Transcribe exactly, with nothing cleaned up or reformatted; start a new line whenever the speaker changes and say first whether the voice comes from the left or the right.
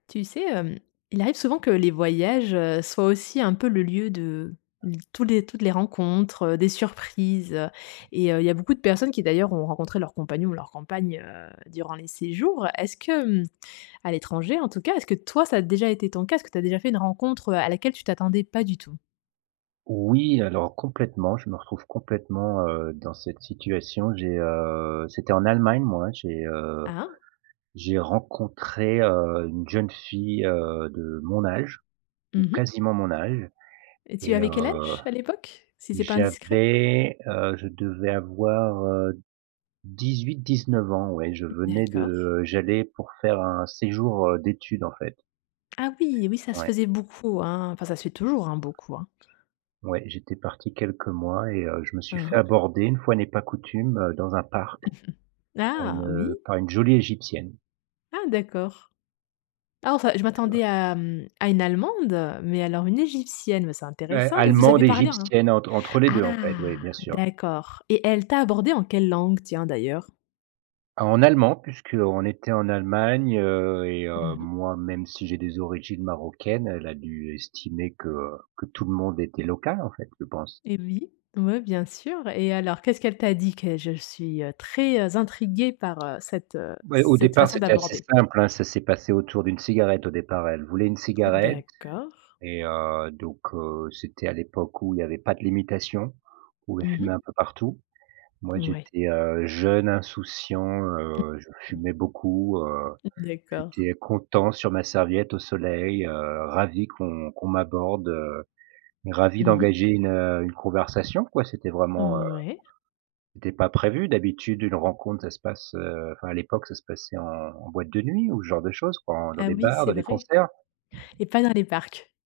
left: Tu sais, hem, il arrive souvent que les voyages, heu, soient aussi un peu le lieu de tous les toutes les rencontres, heu, des surprises, heu, et il y a beaucoup de personnes qui d'ailleurs ont rencontré leur compagnon ou leur compagne durant les séjours. Heu, est-ce que hem, à l'étranger en tout cas. Est-ce que toi ça a déjà été ton cas? Est-ce que tu as déjà fait une rencontre, heu, à laquelle tu t'attendais pas du tout?
right: Oui, alors complètement, je me retrouve complètement, heu, dans cette situation. J'ai heu, c'était en Allemagne moi, j'ai, heu,
left: Ah!
right: j'ai rencontré, heu, une jeune fille, heu, de mon âge,
left: Mmh
right: ou
left: mh.
right: quasiment mon âge
left: Et tu
right: et
left: avais quel
right: heu,
left: âge à l'époque, si c'est pas indiscret?
right: j'avais heu, je devais avoir, heu, dix-huit-dix-neuf ans, ouais, je venais
left: D'accord.
right: de j'allais pour faire un séjour, heu, d'études en fait.
left: Ah oui, oui, ça se
right: Ouais.
left: faisait beaucoup, hein. Enfin, ça se fait toujours, hein, beaucoup hein.
right: Ouais, j'étais parti quelques mois et heu, je me suis
left: Hein,
right: fait
left: hein.
right: aborder une fois n'est pas coutume, heu, dans un parc,
left: Ah!
right: heu,
left: Oui.
right: par une une jolie égyptienne.
left: Ah d'accord. Ah enfin, je m'attendais à, mmh, à une allemande, mais alors une égyptienne, bah, c'est
right: Beh,
left: intéressant et vous
right: allemande
left: avez parlé un
right: égyptienne entre entre les
left: ah
right: deux en fait, oui, bien sûr.
left: d'accord. Et elle t'a abordé en quelle langue, tiens d'ailleurs?
right: En allemand puisqu'on était en Allemagne, heu et
left: Mmh
right: heu,
left: mh.
right: moi même si j'ai des origines marocaines, elle a dû estimer que, heu, que tout le monde était local en fait, je pense.
left: Et oui. Ouais bien sûr, et alors qu'est-ce qu'elle t'a dit que je suis, heu, très, heu, intriguée, heu, par, heu, cette, heu,
right: Beh au
left: cette
right: départ
left: façon
right: c'était assez
left: d'aborder?
right: simple, hein, ça s'est passé autour d'une cigarette au départ elle voulait une cigarette
left: D'accord.
right: et heu, donc heu, c'était à l'époque où il y avait pas de limitation, où on
left: Mmh mh.
right: fumait un peu partout. Moi
left: Ouais.
right: j'étais, heu, jeune insouciant, heu, je
left: Mmh.
right: fumais beaucoup, heu,
left: d'accord.
right: j'étais content sur ma serviette au soleil, heu, ravi qu'on qu'on m'aborde, heu, ravi
left: Mmh mh.
right: d'engager une, heu, une conversation quoi, c'était vraiment, heu,
left: Mmh ouais.
right: c'était pas prévu. D'habitude une rencontre ça se passe heu, enfin à l'époque ça se passait en en boîte de nuit ou ce genre de choses quoi, dans
left: Ah
right: des
left: oui,
right: bars,
left: c'est
right: dans des
left: vrai?
right: concerts.
left: Et pas dans les parcs.